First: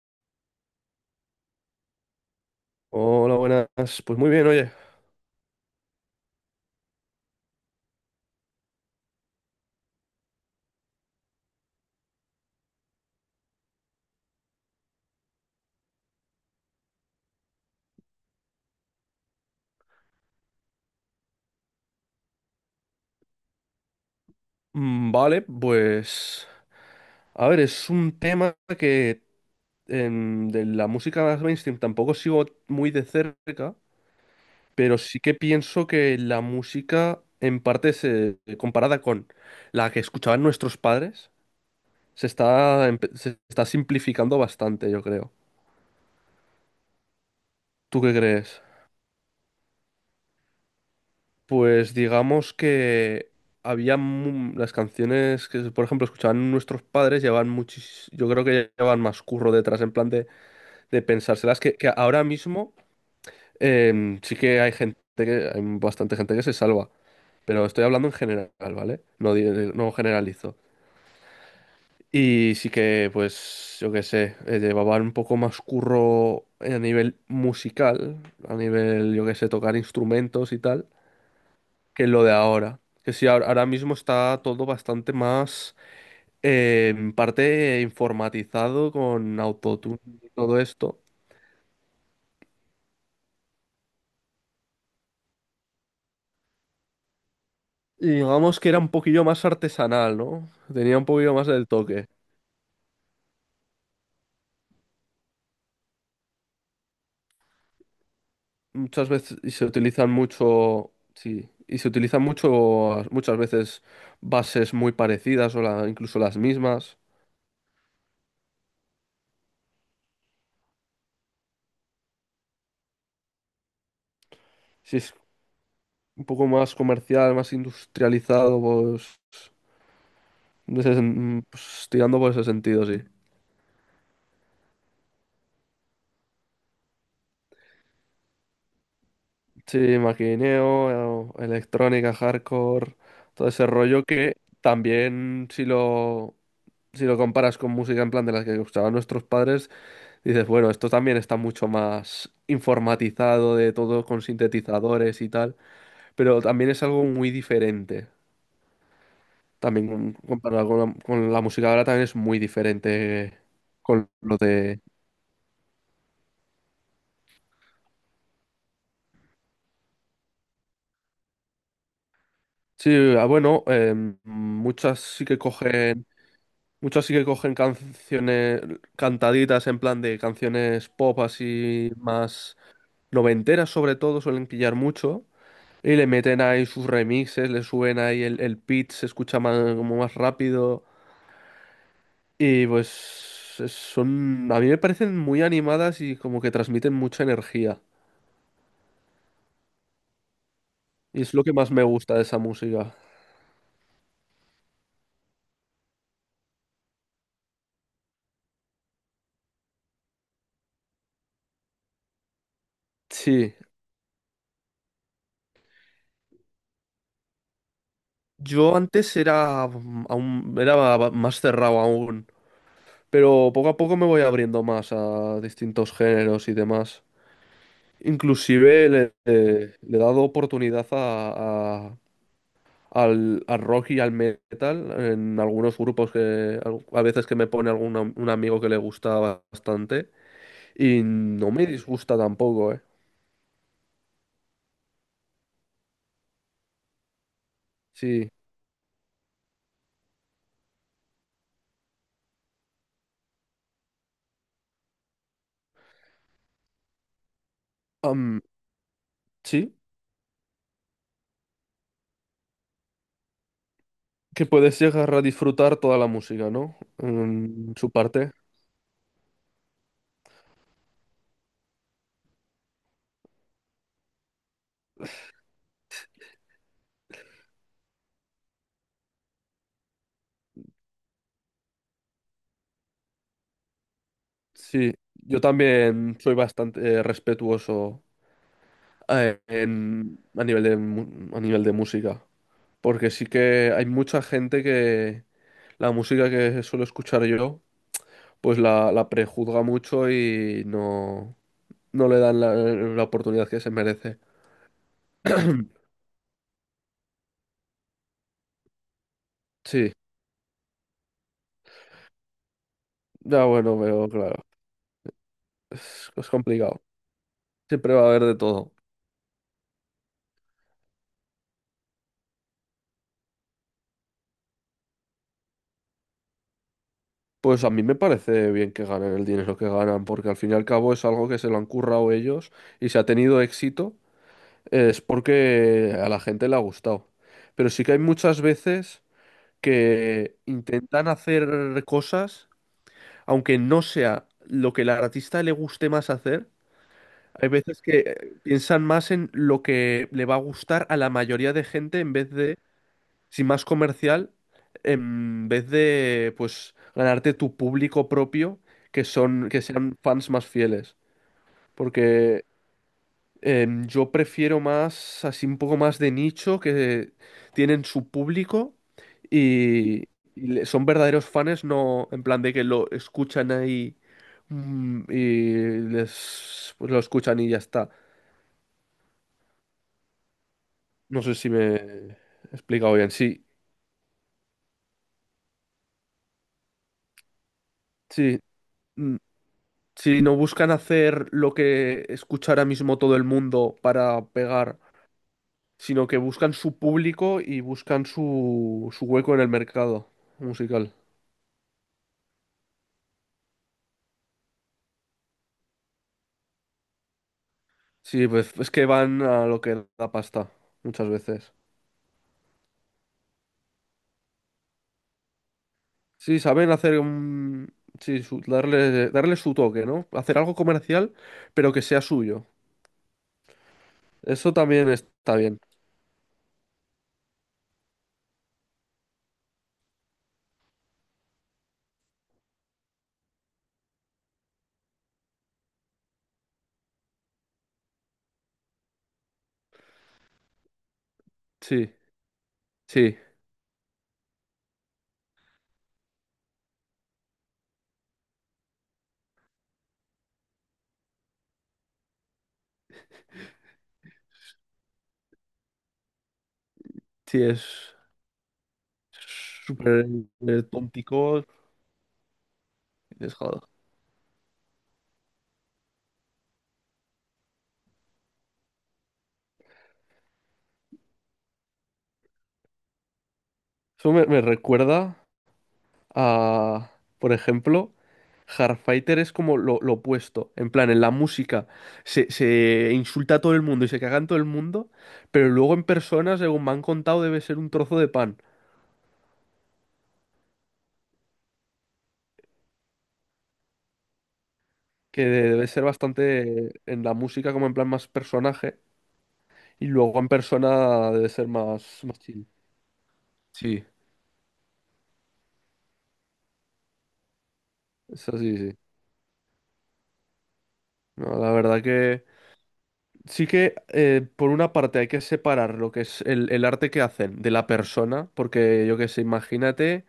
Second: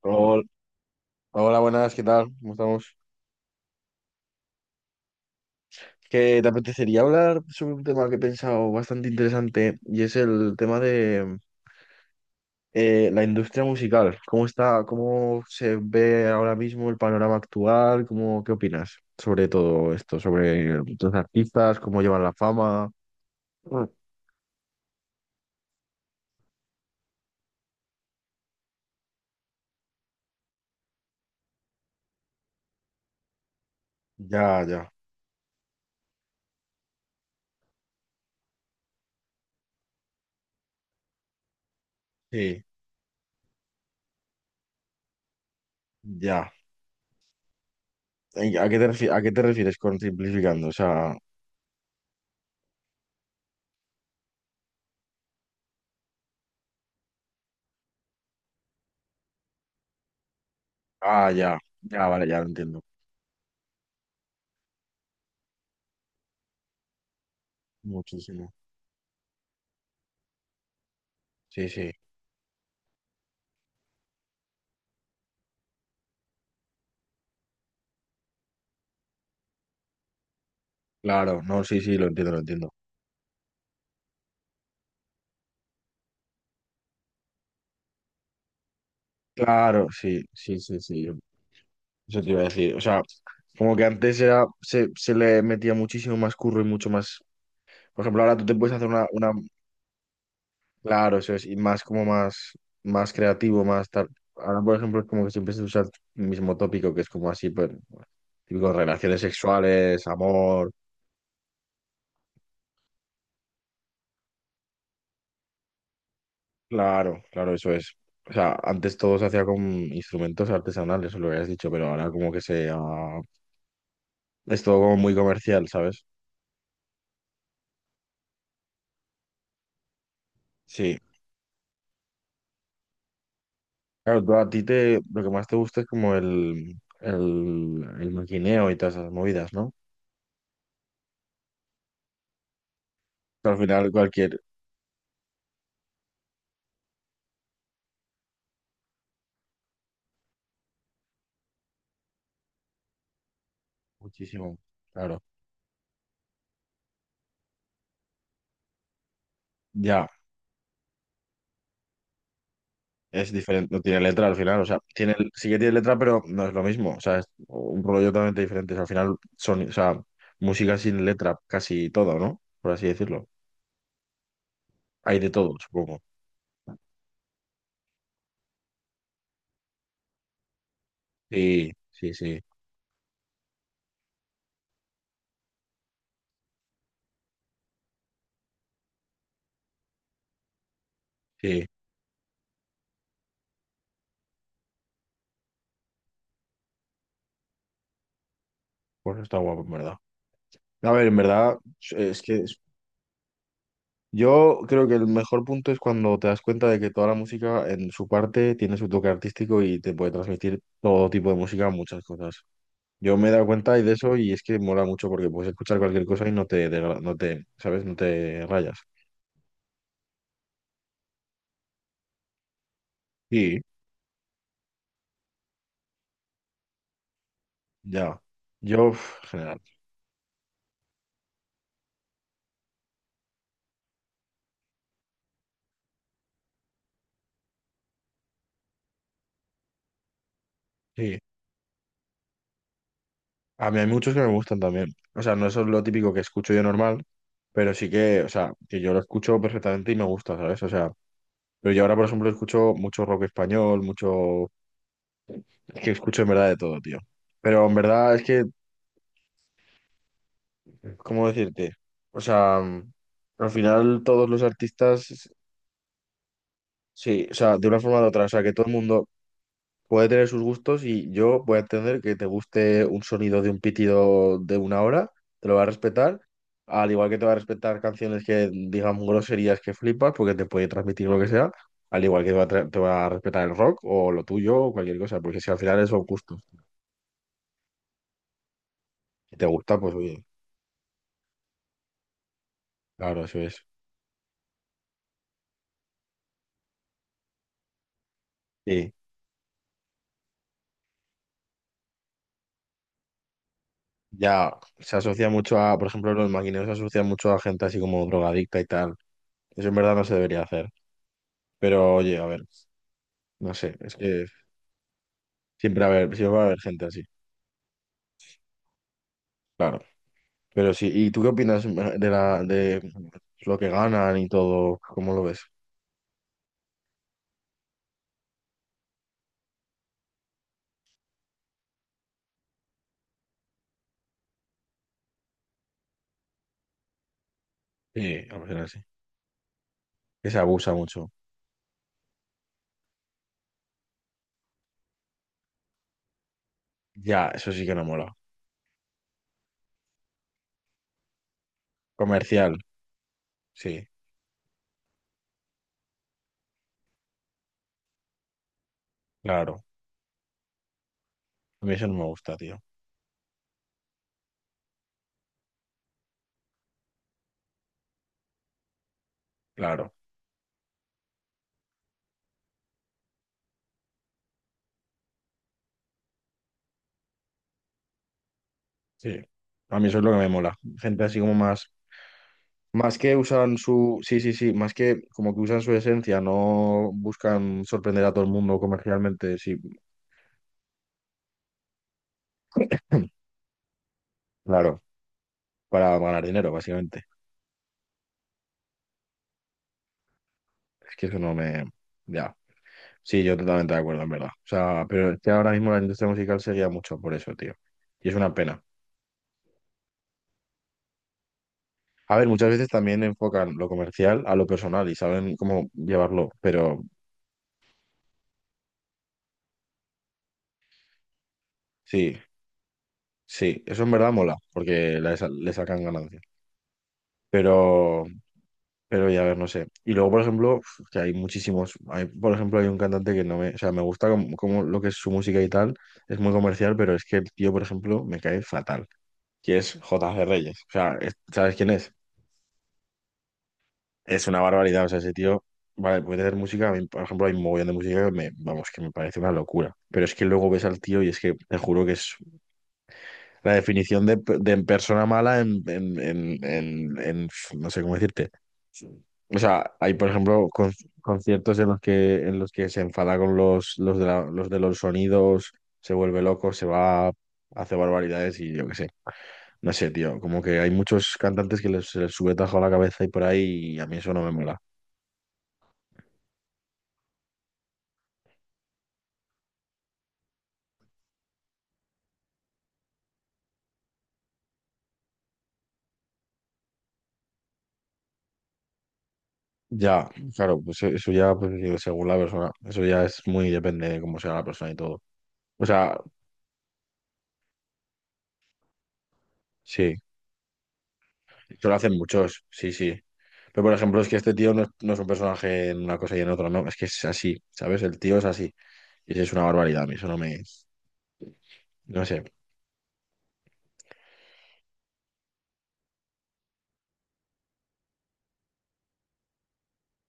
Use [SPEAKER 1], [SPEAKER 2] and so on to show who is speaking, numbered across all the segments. [SPEAKER 1] Hola, hola, buenas, ¿qué tal? ¿Cómo estamos?
[SPEAKER 2] Hola, buenas. Pues muy bien, oye.
[SPEAKER 1] Que te apetecería hablar sobre un tema que he pensado bastante interesante y es el tema de la industria musical. ¿Cómo está, cómo se ve ahora mismo el panorama actual? ¿Cómo, qué opinas sobre todo esto? Sobre los artistas, cómo llevan la fama. Mm.
[SPEAKER 2] Mm, vale, pues... A ver, es un tema que de la música más mainstream tampoco sigo muy de cerca,
[SPEAKER 1] Ya, ya,
[SPEAKER 2] pero sí que pienso que la música, en parte, comparada con la que escuchaban nuestros padres, se
[SPEAKER 1] sí,
[SPEAKER 2] está, se está simplificando bastante, yo creo.
[SPEAKER 1] ya.
[SPEAKER 2] ¿Tú qué crees?
[SPEAKER 1] ¿A qué te a qué te refieres con simplificando? O sea,
[SPEAKER 2] Pues digamos que había las canciones que, por ejemplo, escuchaban nuestros padres, llevaban muchis, yo creo que llevaban más curro detrás, en plan de
[SPEAKER 1] ah, ya,
[SPEAKER 2] pensárselas, que
[SPEAKER 1] ya,
[SPEAKER 2] ahora
[SPEAKER 1] vale, ya lo
[SPEAKER 2] mismo
[SPEAKER 1] entiendo.
[SPEAKER 2] sí que hay gente que, hay bastante gente que se salva, pero estoy hablando en general,
[SPEAKER 1] Muchísimo.
[SPEAKER 2] ¿vale? No, no generalizo.
[SPEAKER 1] Sí, sí.
[SPEAKER 2] Y sí que, pues, yo qué sé, llevaban un poco más curro a nivel musical, a nivel, yo qué sé, tocar instrumentos y tal.
[SPEAKER 1] Claro, no, sí, sí, lo
[SPEAKER 2] Que lo
[SPEAKER 1] entiendo,
[SPEAKER 2] de
[SPEAKER 1] lo entiendo.
[SPEAKER 2] ahora. Que sí, ahora mismo está todo bastante más en parte informatizado con
[SPEAKER 1] Claro,
[SPEAKER 2] autotune
[SPEAKER 1] sí,
[SPEAKER 2] y
[SPEAKER 1] sí,
[SPEAKER 2] todo
[SPEAKER 1] sí,
[SPEAKER 2] esto.
[SPEAKER 1] sí. Eso te iba a decir. O sea, como que antes era, se le metía muchísimo más curro y mucho más. Por
[SPEAKER 2] Y
[SPEAKER 1] ejemplo, ahora tú te
[SPEAKER 2] digamos que
[SPEAKER 1] puedes
[SPEAKER 2] era
[SPEAKER 1] hacer
[SPEAKER 2] un poquillo
[SPEAKER 1] una,
[SPEAKER 2] más artesanal, ¿no? Tenía un
[SPEAKER 1] claro, eso
[SPEAKER 2] poquillo
[SPEAKER 1] es,
[SPEAKER 2] más
[SPEAKER 1] y
[SPEAKER 2] del
[SPEAKER 1] más como
[SPEAKER 2] toque.
[SPEAKER 1] más, más creativo, más tal. Ahora, por ejemplo, es como que siempre se usa el mismo tópico, que es como así, pues, típico
[SPEAKER 2] Muchas
[SPEAKER 1] relaciones
[SPEAKER 2] veces y se
[SPEAKER 1] sexuales,
[SPEAKER 2] utilizan
[SPEAKER 1] amor.
[SPEAKER 2] mucho, sí, y se utilizan mucho, muchas veces bases muy parecidas o incluso las mismas.
[SPEAKER 1] Claro, claro, eso es. O sea, antes todo se hacía con instrumentos artesanales, eso lo habías dicho, pero ahora como que es todo como
[SPEAKER 2] Si es
[SPEAKER 1] muy comercial, ¿sabes?
[SPEAKER 2] un poco más comercial, más industrializado, pues, en ese
[SPEAKER 1] Sí,
[SPEAKER 2] pues, tirando por ese sentido, sí.
[SPEAKER 1] claro, a ti te, lo que más te gusta es como el maquineo y todas esas movidas, ¿no?
[SPEAKER 2] Sí, maquineo, electrónica, hardcore, todo
[SPEAKER 1] Pero al
[SPEAKER 2] ese
[SPEAKER 1] final
[SPEAKER 2] rollo que
[SPEAKER 1] cualquier,
[SPEAKER 2] también si lo comparas con música en plan de las que gustaban nuestros padres, dices, bueno, esto también está mucho más informatizado de todo con
[SPEAKER 1] muchísimo,
[SPEAKER 2] sintetizadores
[SPEAKER 1] claro,
[SPEAKER 2] y tal, pero también es algo muy diferente. También
[SPEAKER 1] ya,
[SPEAKER 2] comparado con la música ahora también es muy
[SPEAKER 1] es
[SPEAKER 2] diferente
[SPEAKER 1] diferente, no tiene
[SPEAKER 2] con
[SPEAKER 1] letra al
[SPEAKER 2] lo
[SPEAKER 1] final, o sea,
[SPEAKER 2] de...
[SPEAKER 1] tiene, sí que tiene letra, pero no es lo mismo, o sea, es un rollo totalmente diferente, o sea, al final son, o sea, música sin letra casi todo, ¿no? Por así
[SPEAKER 2] Sí, ah,
[SPEAKER 1] decirlo,
[SPEAKER 2] bueno, muchas
[SPEAKER 1] hay
[SPEAKER 2] sí
[SPEAKER 1] de
[SPEAKER 2] que
[SPEAKER 1] todo, supongo.
[SPEAKER 2] cogen... Muchos sí que cogen canciones cantaditas en plan de canciones pop
[SPEAKER 1] Sí,
[SPEAKER 2] así
[SPEAKER 1] sí, sí,
[SPEAKER 2] más noventeras sobre todo, suelen pillar mucho. Y le meten ahí sus remixes, le suben ahí el pitch, se escucha más, como más rápido.
[SPEAKER 1] sí,
[SPEAKER 2] Y pues son, a mí me parecen muy animadas y como que transmiten mucha energía.
[SPEAKER 1] pues está guapo, en verdad. A ver, en
[SPEAKER 2] Y es lo que
[SPEAKER 1] verdad,
[SPEAKER 2] más me gusta de
[SPEAKER 1] es
[SPEAKER 2] esa
[SPEAKER 1] que
[SPEAKER 2] música.
[SPEAKER 1] yo creo que el mejor punto es cuando te das cuenta de que toda la música en su parte tiene su toque artístico y te puede transmitir todo tipo de música, muchas cosas. Yo me he dado
[SPEAKER 2] Sí,
[SPEAKER 1] cuenta y de eso y es que mola mucho porque puedes escuchar cualquier cosa y no te, no te, ¿sabes? No te
[SPEAKER 2] yo
[SPEAKER 1] rayas.
[SPEAKER 2] antes era, mm, aún, era más cerrado aún. Pero
[SPEAKER 1] Sí.
[SPEAKER 2] poco a poco me voy abriendo más a distintos géneros y demás.
[SPEAKER 1] Ya. Yo,
[SPEAKER 2] Inclusive le,
[SPEAKER 1] uf, general.
[SPEAKER 2] le he dado oportunidad al, al rock y al metal en algunos grupos que a veces que me pone algún un amigo que le gusta bastante y
[SPEAKER 1] Sí.
[SPEAKER 2] no me disgusta tampoco, ¿eh?
[SPEAKER 1] A mí hay muchos que me gustan también. O sea, no es lo típico que escucho yo normal, pero sí que, o
[SPEAKER 2] Sí.
[SPEAKER 1] sea, que yo lo escucho perfectamente y me gusta, ¿sabes? O sea, pero yo ahora, por ejemplo, escucho mucho rock español, mucho. Es que escucho en verdad de todo, tío. Pero en verdad es
[SPEAKER 2] Am,
[SPEAKER 1] que,
[SPEAKER 2] sí,
[SPEAKER 1] ¿cómo decirte? O sea, al final todos los
[SPEAKER 2] que puedes llegar a
[SPEAKER 1] artistas,
[SPEAKER 2] disfrutar toda la música, ¿no?
[SPEAKER 1] sí, o sea, de
[SPEAKER 2] En
[SPEAKER 1] una
[SPEAKER 2] su
[SPEAKER 1] forma u otra, o
[SPEAKER 2] parte.
[SPEAKER 1] sea, que todo el mundo puede tener sus gustos y yo voy a entender que te guste un sonido de un pitido de una hora, te lo va a respetar, al igual que te va a respetar canciones que digan groserías que flipas porque te puede transmitir lo que sea, al igual que te va a, te va a respetar el rock o lo tuyo o
[SPEAKER 2] Sí,
[SPEAKER 1] cualquier cosa,
[SPEAKER 2] yo
[SPEAKER 1] porque si al final son
[SPEAKER 2] también soy
[SPEAKER 1] gustos,
[SPEAKER 2] bastante respetuoso
[SPEAKER 1] si te gusta, pues oye,
[SPEAKER 2] a nivel de, a nivel de música. Porque
[SPEAKER 1] claro,
[SPEAKER 2] sí
[SPEAKER 1] eso es.
[SPEAKER 2] que hay mucha gente que la música que suelo escuchar yo, pues
[SPEAKER 1] Sí.
[SPEAKER 2] la prejuzga mucho y no, no le dan la oportunidad que se merece.
[SPEAKER 1] Ya se asocia mucho a, por ejemplo, los maquineros se asocian mucho a gente así como drogadicta y tal. Eso en
[SPEAKER 2] Sí,
[SPEAKER 1] verdad no se debería hacer. Pero oye, a ver,
[SPEAKER 2] ya
[SPEAKER 1] no sé,
[SPEAKER 2] bueno,
[SPEAKER 1] es
[SPEAKER 2] veo,
[SPEAKER 1] que
[SPEAKER 2] claro.
[SPEAKER 1] siempre va a
[SPEAKER 2] Es,
[SPEAKER 1] haber,
[SPEAKER 2] es
[SPEAKER 1] siempre va a haber
[SPEAKER 2] complicado.
[SPEAKER 1] gente así,
[SPEAKER 2] Siempre va a haber de todo.
[SPEAKER 1] claro. Pero sí, ¿y tú qué opinas de de lo que ganan y todo? ¿Cómo lo ves?
[SPEAKER 2] Pues a mí me parece bien que ganen el dinero que ganan, porque al fin y al cabo es algo que se lo han currado ellos y se ha tenido éxito. Es porque a la gente le ha gustado. Pero sí que hay
[SPEAKER 1] Sí, a
[SPEAKER 2] muchas
[SPEAKER 1] ver, así.
[SPEAKER 2] veces
[SPEAKER 1] Que
[SPEAKER 2] que
[SPEAKER 1] se abusa
[SPEAKER 2] intentan
[SPEAKER 1] mucho.
[SPEAKER 2] hacer cosas, aunque no sea lo que al artista le guste más hacer.
[SPEAKER 1] Ya,
[SPEAKER 2] Hay
[SPEAKER 1] eso sí que
[SPEAKER 2] veces
[SPEAKER 1] no
[SPEAKER 2] que
[SPEAKER 1] mola.
[SPEAKER 2] piensan más en lo que le va a gustar a la mayoría de gente en vez
[SPEAKER 1] Comercial,
[SPEAKER 2] de, si más
[SPEAKER 1] sí,
[SPEAKER 2] comercial, en vez de, pues, ganarte tu público propio, que son, que
[SPEAKER 1] claro.
[SPEAKER 2] sean fans más fieles.
[SPEAKER 1] A mí eso no me gusta,
[SPEAKER 2] Porque
[SPEAKER 1] tío.
[SPEAKER 2] Yo prefiero más, así un poco más de nicho, que tienen su público
[SPEAKER 1] Claro,
[SPEAKER 2] y, y son verdaderos fans, no en plan de que lo escuchan ahí mm, y les, pues lo escuchan y ya está.
[SPEAKER 1] sí. A mí eso es lo que me mola. Gente así
[SPEAKER 2] No
[SPEAKER 1] como
[SPEAKER 2] sé si me
[SPEAKER 1] más.
[SPEAKER 2] he explicado
[SPEAKER 1] Más
[SPEAKER 2] bien.
[SPEAKER 1] que
[SPEAKER 2] Sí,
[SPEAKER 1] usan su, sí, sí, sí, más que como que usan su esencia, no buscan sorprender a todo el
[SPEAKER 2] sí.
[SPEAKER 1] mundo
[SPEAKER 2] Mm,
[SPEAKER 1] comercialmente, sí,
[SPEAKER 2] si no buscan hacer lo que escucha ahora mismo todo el mundo para pegar,
[SPEAKER 1] claro, para
[SPEAKER 2] sino que
[SPEAKER 1] ganar dinero,
[SPEAKER 2] buscan su
[SPEAKER 1] básicamente.
[SPEAKER 2] público y buscan su, su hueco en el mercado musical.
[SPEAKER 1] Es que eso no me, ya, sí, yo totalmente de acuerdo, en verdad. O sea, pero es que ahora mismo la industria musical se guía mucho por eso, tío. Y es
[SPEAKER 2] Sí,
[SPEAKER 1] una
[SPEAKER 2] pues
[SPEAKER 1] pena.
[SPEAKER 2] es que van a lo que da pasta, muchas veces.
[SPEAKER 1] A ver, muchas veces también enfocan lo comercial a lo personal y saben cómo llevarlo,
[SPEAKER 2] Sí, saben
[SPEAKER 1] pero
[SPEAKER 2] hacer un... Sí, darle, darle su toque, ¿no? Hacer algo comercial, pero que sea
[SPEAKER 1] sí,
[SPEAKER 2] suyo.
[SPEAKER 1] sí, eso en verdad mola,
[SPEAKER 2] Eso también
[SPEAKER 1] porque le,
[SPEAKER 2] está
[SPEAKER 1] le
[SPEAKER 2] bien.
[SPEAKER 1] sacan ganancia. Pero... pero ya, a ver, no sé. Y luego, por ejemplo, uf, que hay muchísimos. Hay, por ejemplo, hay un cantante que no me. O sea, me gusta como, como lo que es su música y tal. Es muy comercial, pero es que el tío, por ejemplo, me cae fatal. Que es J.G. Reyes. O sea, ¿sabes quién es?
[SPEAKER 2] Sí, sí,
[SPEAKER 1] Es una barbaridad. O sea, ese tío. Vale, puede hacer música. A mí, por ejemplo, hay un mogollón de música que me. Vamos, que me parece una locura. Pero es que luego ves al tío y es que te juro que es la definición de persona mala en.
[SPEAKER 2] sí,
[SPEAKER 1] No sé cómo
[SPEAKER 2] es
[SPEAKER 1] decirte. O sea, hay,
[SPEAKER 2] súper
[SPEAKER 1] por ejemplo,
[SPEAKER 2] tóntico.
[SPEAKER 1] conciertos en los que se enfada
[SPEAKER 2] Es
[SPEAKER 1] con
[SPEAKER 2] joder.
[SPEAKER 1] los de los de los sonidos, se vuelve loco, se va, hace barbaridades y yo qué sé. No sé, tío, como que hay muchos cantantes que les, se les sube tajo a la cabeza y por ahí y a mí
[SPEAKER 2] Eso
[SPEAKER 1] eso no
[SPEAKER 2] me,
[SPEAKER 1] me
[SPEAKER 2] me
[SPEAKER 1] mola.
[SPEAKER 2] recuerda a, por ejemplo, Hardfighter es como lo opuesto. En plan, en la música se insulta a todo el mundo y se caga en todo el mundo, pero luego en persona, según me han contado, debe ser un trozo de pan,
[SPEAKER 1] Ya, claro, pues e, eso ya, pues, digo, según la persona, eso ya es muy depende de cómo sea la persona y todo.
[SPEAKER 2] que
[SPEAKER 1] O
[SPEAKER 2] debe ser
[SPEAKER 1] sea,
[SPEAKER 2] bastante en la música como en plan más personaje, y
[SPEAKER 1] sí,
[SPEAKER 2] luego en persona debe ser
[SPEAKER 1] eso lo hacen
[SPEAKER 2] más, más
[SPEAKER 1] muchos,
[SPEAKER 2] chill.
[SPEAKER 1] sí, sí. Pero por
[SPEAKER 2] Sí,
[SPEAKER 1] ejemplo, es que este tío no es, no es un personaje en una cosa y en otra, no, es que es así, ¿sabes? El tío es
[SPEAKER 2] eso
[SPEAKER 1] así.
[SPEAKER 2] sí, sí.
[SPEAKER 1] Sí, sí, es una barbaridad, a mí eso no me...
[SPEAKER 2] No, la verdad
[SPEAKER 1] No sé,
[SPEAKER 2] que... Sí que, por una parte, hay que separar lo que es el arte que hacen de la persona, porque yo qué sé, imagínate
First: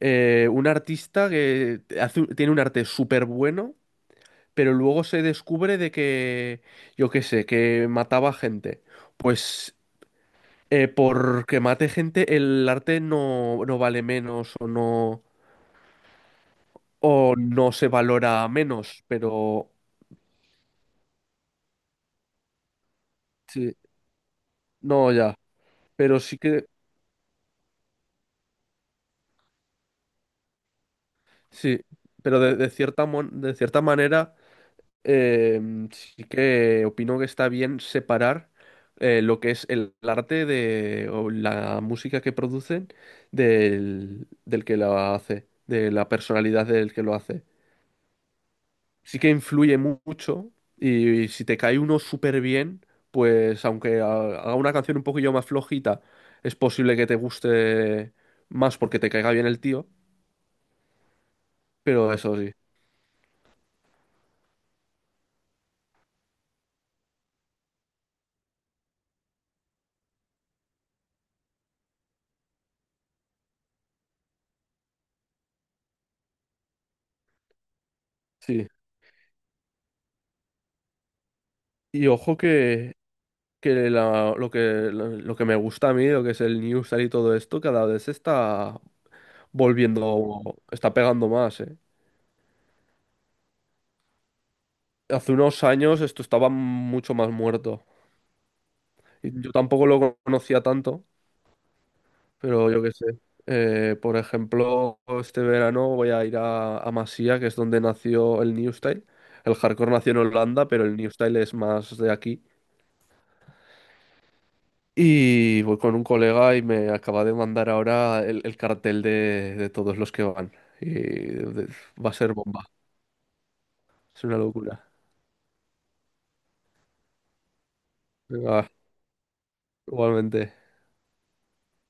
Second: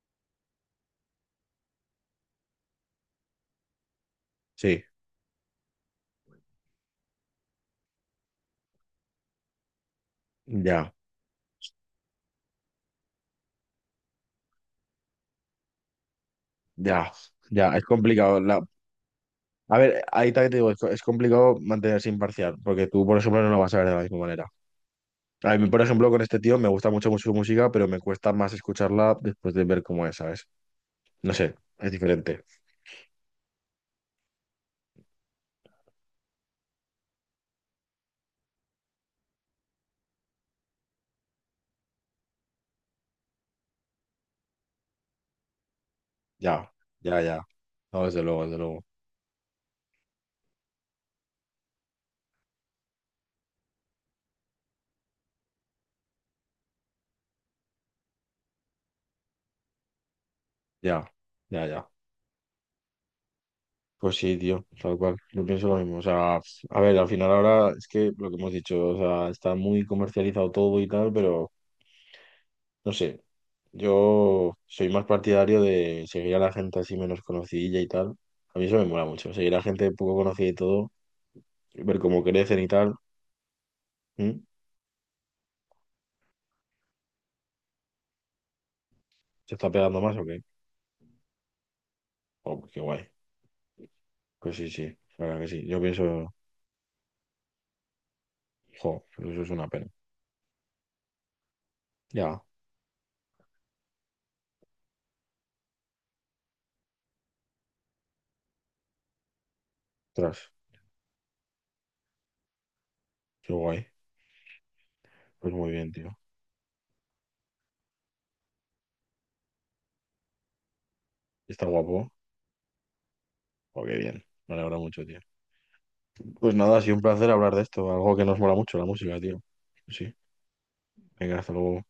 [SPEAKER 2] un artista que hace tiene un arte súper bueno, pero
[SPEAKER 1] sí,
[SPEAKER 2] luego se descubre de que, yo qué sé, que mataba gente. Pues
[SPEAKER 1] ya,
[SPEAKER 2] porque mate gente, el arte no, no vale menos
[SPEAKER 1] ya,
[SPEAKER 2] o no
[SPEAKER 1] ya, es
[SPEAKER 2] se
[SPEAKER 1] complicado.
[SPEAKER 2] valora
[SPEAKER 1] La...
[SPEAKER 2] menos, pero
[SPEAKER 1] a ver, ahí también te digo, es, es complicado mantenerse imparcial, porque tú, por ejemplo, no lo vas
[SPEAKER 2] sí,
[SPEAKER 1] a ver de la misma manera.
[SPEAKER 2] no ya,
[SPEAKER 1] A mí, por ejemplo,
[SPEAKER 2] pero
[SPEAKER 1] con
[SPEAKER 2] sí
[SPEAKER 1] este tío
[SPEAKER 2] que,
[SPEAKER 1] me gusta mucho, mucho su música, pero me cuesta más escucharla después de ver cómo es, ¿sabes? No sé,
[SPEAKER 2] sí,
[SPEAKER 1] es
[SPEAKER 2] pero
[SPEAKER 1] diferente.
[SPEAKER 2] de cierta, de cierta manera sí que opino que está bien separar lo que es el arte de, o la música que producen del que la hace, de la personalidad
[SPEAKER 1] Ya,
[SPEAKER 2] del que lo
[SPEAKER 1] ya,
[SPEAKER 2] hace.
[SPEAKER 1] ya. No, desde luego, desde luego.
[SPEAKER 2] Sí que influye mucho y, si te cae uno súper bien, pues aunque haga una canción un poquillo más flojita, es posible que te guste más porque te caiga bien el tío,
[SPEAKER 1] Ya, ya, ya.
[SPEAKER 2] pero eso sí,
[SPEAKER 1] Pues sí, tío, tal cual. Yo pienso lo mismo. O sea, a ver, al final ahora es que lo que hemos dicho, o sea, está muy comercializado todo y tal, pero... no sé, yo soy más partidario de seguir a la gente así menos conocidilla y tal. A mí
[SPEAKER 2] sí.
[SPEAKER 1] eso me mola mucho, seguir a gente poco conocida y todo, ver
[SPEAKER 2] Y
[SPEAKER 1] cómo
[SPEAKER 2] ojo
[SPEAKER 1] crecen y tal.
[SPEAKER 2] que
[SPEAKER 1] ¿Mm?
[SPEAKER 2] lo que, lo, que me gusta a mí, lo que es el Newstar y todo esto, cada vez está
[SPEAKER 1] ¿Se está pegando más o qué?
[SPEAKER 2] volviendo, está pegando más, ¿eh?
[SPEAKER 1] Oh, pues qué guay. Pues sí, sí, la
[SPEAKER 2] Hace
[SPEAKER 1] verdad que
[SPEAKER 2] unos
[SPEAKER 1] sí. Yo
[SPEAKER 2] años esto
[SPEAKER 1] pienso,
[SPEAKER 2] estaba mucho más muerto.
[SPEAKER 1] jo, pues
[SPEAKER 2] Y
[SPEAKER 1] eso es
[SPEAKER 2] yo
[SPEAKER 1] una pena.
[SPEAKER 2] tampoco lo conocía tanto,
[SPEAKER 1] Ya,
[SPEAKER 2] pero yo qué sé. Por ejemplo, este verano voy a ir a Masía, que es donde nació el New Style. El hardcore nació en
[SPEAKER 1] tras,
[SPEAKER 2] Holanda, pero el New Style es más de aquí.
[SPEAKER 1] qué guay. Pues
[SPEAKER 2] Y
[SPEAKER 1] muy
[SPEAKER 2] voy
[SPEAKER 1] bien,
[SPEAKER 2] con un
[SPEAKER 1] tío.
[SPEAKER 2] colega y me acaba de mandar ahora el cartel de todos los que van. Y
[SPEAKER 1] ¿Está
[SPEAKER 2] de- va
[SPEAKER 1] guapo?
[SPEAKER 2] a ser bomba.
[SPEAKER 1] Oh, qué bien.
[SPEAKER 2] Es una
[SPEAKER 1] Me alegra
[SPEAKER 2] locura.
[SPEAKER 1] mucho, tío. Pues nada, ha sido un placer hablar de esto, algo que nos mola
[SPEAKER 2] Venga,
[SPEAKER 1] mucho, la música, tío. Pues sí.
[SPEAKER 2] igualmente.
[SPEAKER 1] Venga, hasta luego.